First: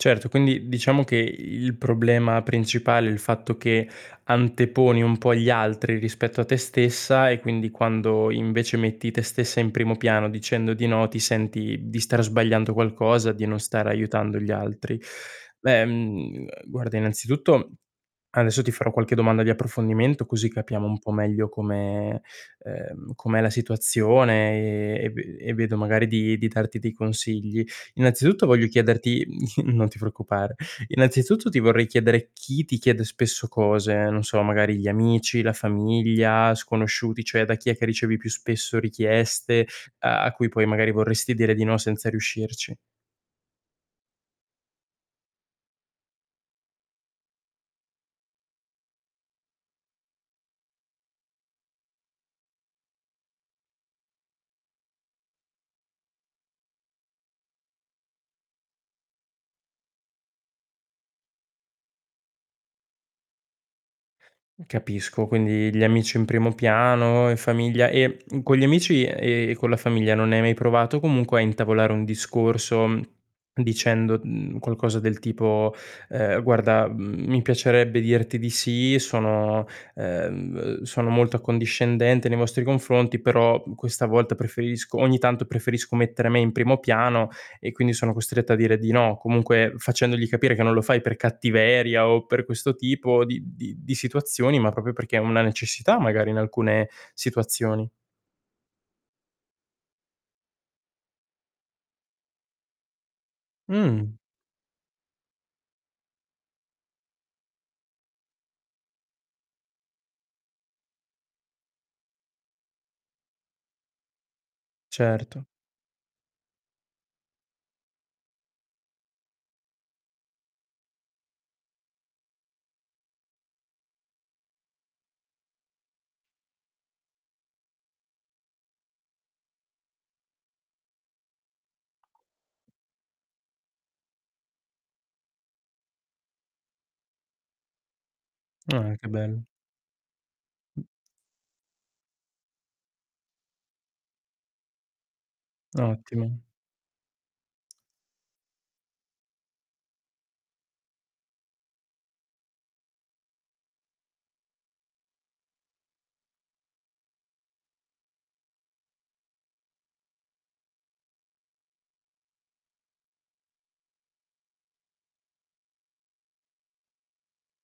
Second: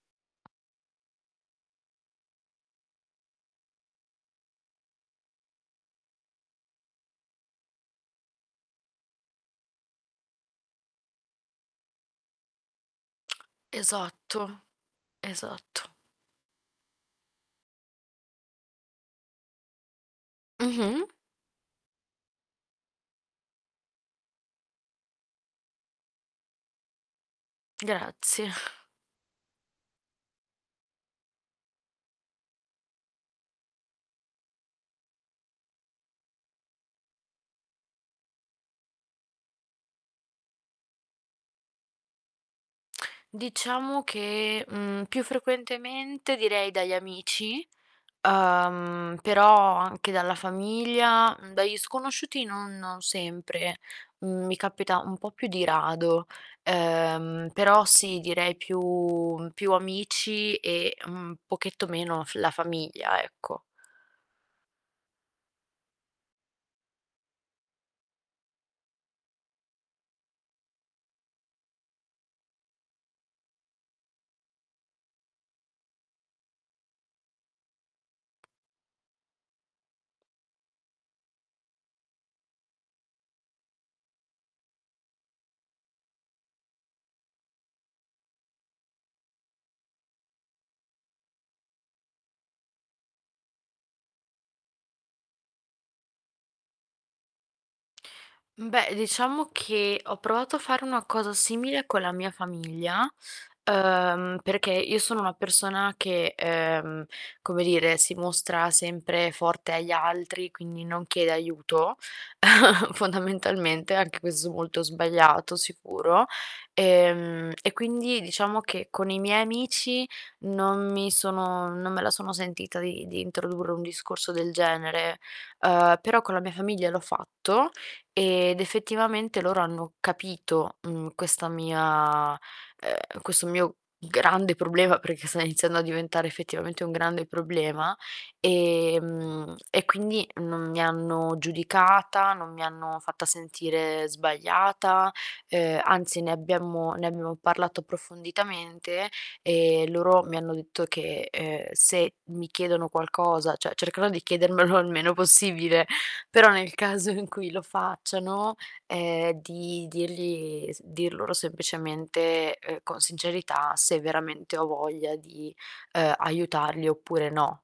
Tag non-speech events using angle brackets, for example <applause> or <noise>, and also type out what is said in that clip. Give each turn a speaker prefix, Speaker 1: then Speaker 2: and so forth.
Speaker 1: Certo, quindi diciamo che il problema principale è il fatto che anteponi un po' gli altri rispetto a te stessa e quindi quando, invece, metti te stessa in primo piano, dicendo di no, ti senti di star sbagliando qualcosa, di non stare aiutando gli
Speaker 2: Esatto,
Speaker 1: altri. Beh,
Speaker 2: esatto.
Speaker 1: mhmm, uhm, guarda, innanzitutto, adesso ti farò qualche domanda di approfondimento, così capiamo un
Speaker 2: Mh-mh.
Speaker 1: po' meglio come ehm, com'è la situazione, ehm, e ve e vedo magari di di darti dei consigli. Innanzitutto,
Speaker 2: Grazie.
Speaker 1: voglio
Speaker 2: <chuckles>
Speaker 1: chiederti mhmm, <chuckles> non ti preoccupare. Innanzitutto, ti vorrei chiedere chi ti chiede spesso cose, non so, magari gli amici, la famiglia, sconosciuti, cioè da chi è che ricevi più spesso richieste a a cui poi magari vorresti dire di no senza riuscirci?
Speaker 2: Diciamo che, mhmm, più frequentemente direi dagli amici, uhm, però anche dalla famiglia, dagli sconosciuti non non sempre. Mhmm, mi capita un po' più di rado, uhm, però sì, direi più più amici e un pochetto meno f la famiglia, ecco.
Speaker 1: Capisco, quindi gli amici in primo piano, in famiglia e, mhmm, con gli amici e con la famiglia non hai mai provato comunque a intavolare un discorso, mhmm, dicendo, mhmm, qualcosa del tipo: "Ehm, guarda, mhmm, mi piacerebbe dirti di sì, sono, uhm, sono molto accondiscendente nei vostri confronti, però questa volta preferisco ogni tanto preferisco mettere me in primo piano e quindi sono costretta a dire di no". Comunque facendogli capire che non lo fai per cattiveria o per questo tipo di di di situazioni, ma proprio perché è una necessità magari in alcune situazioni.
Speaker 2: Mhmm, beh, diciamo che ho provato a fare una cosa simile con la mia famiglia,
Speaker 1: Mh.
Speaker 2: uhm, perché io sono una persona che, ehm, come dire, si mostra sempre forte agli altri, quindi non chiede aiuto, <chuckles> fondamentalmente; anche questo molto
Speaker 1: Certo.
Speaker 2: sbagliato, sicuro. Ehm, e quindi diciamo che con i miei amici non mi sono non me la sono sentita di di introdurre un discorso del genere, uhm, però con la mia famiglia l'ho fatto ed, effettivamente, loro hanno capito, mhmm, questa mia uhm, questo mio grande problema, perché sto iniziando a diventare effettivamente un grande problema,
Speaker 1: Ah, che bello.
Speaker 2: ehm, e quindi non mi
Speaker 1: Mh.
Speaker 2: hanno giudicata, non mi hanno fatta sentire sbagliata, ehm, anzi, ne
Speaker 1: Ottimo.
Speaker 2: abbiamo ne abbiamo parlato approfonditamente, e loro mi hanno detto che, uhm, se mi chiedono qualcosa cioè cercherò di chiedermelo il meno possibile, però nel caso in cui lo facciano, ehm, di dirgli s dir loro semplicemente, uhm, con sincerità se veramente ho voglia di, uhm, aiutarli oppure no.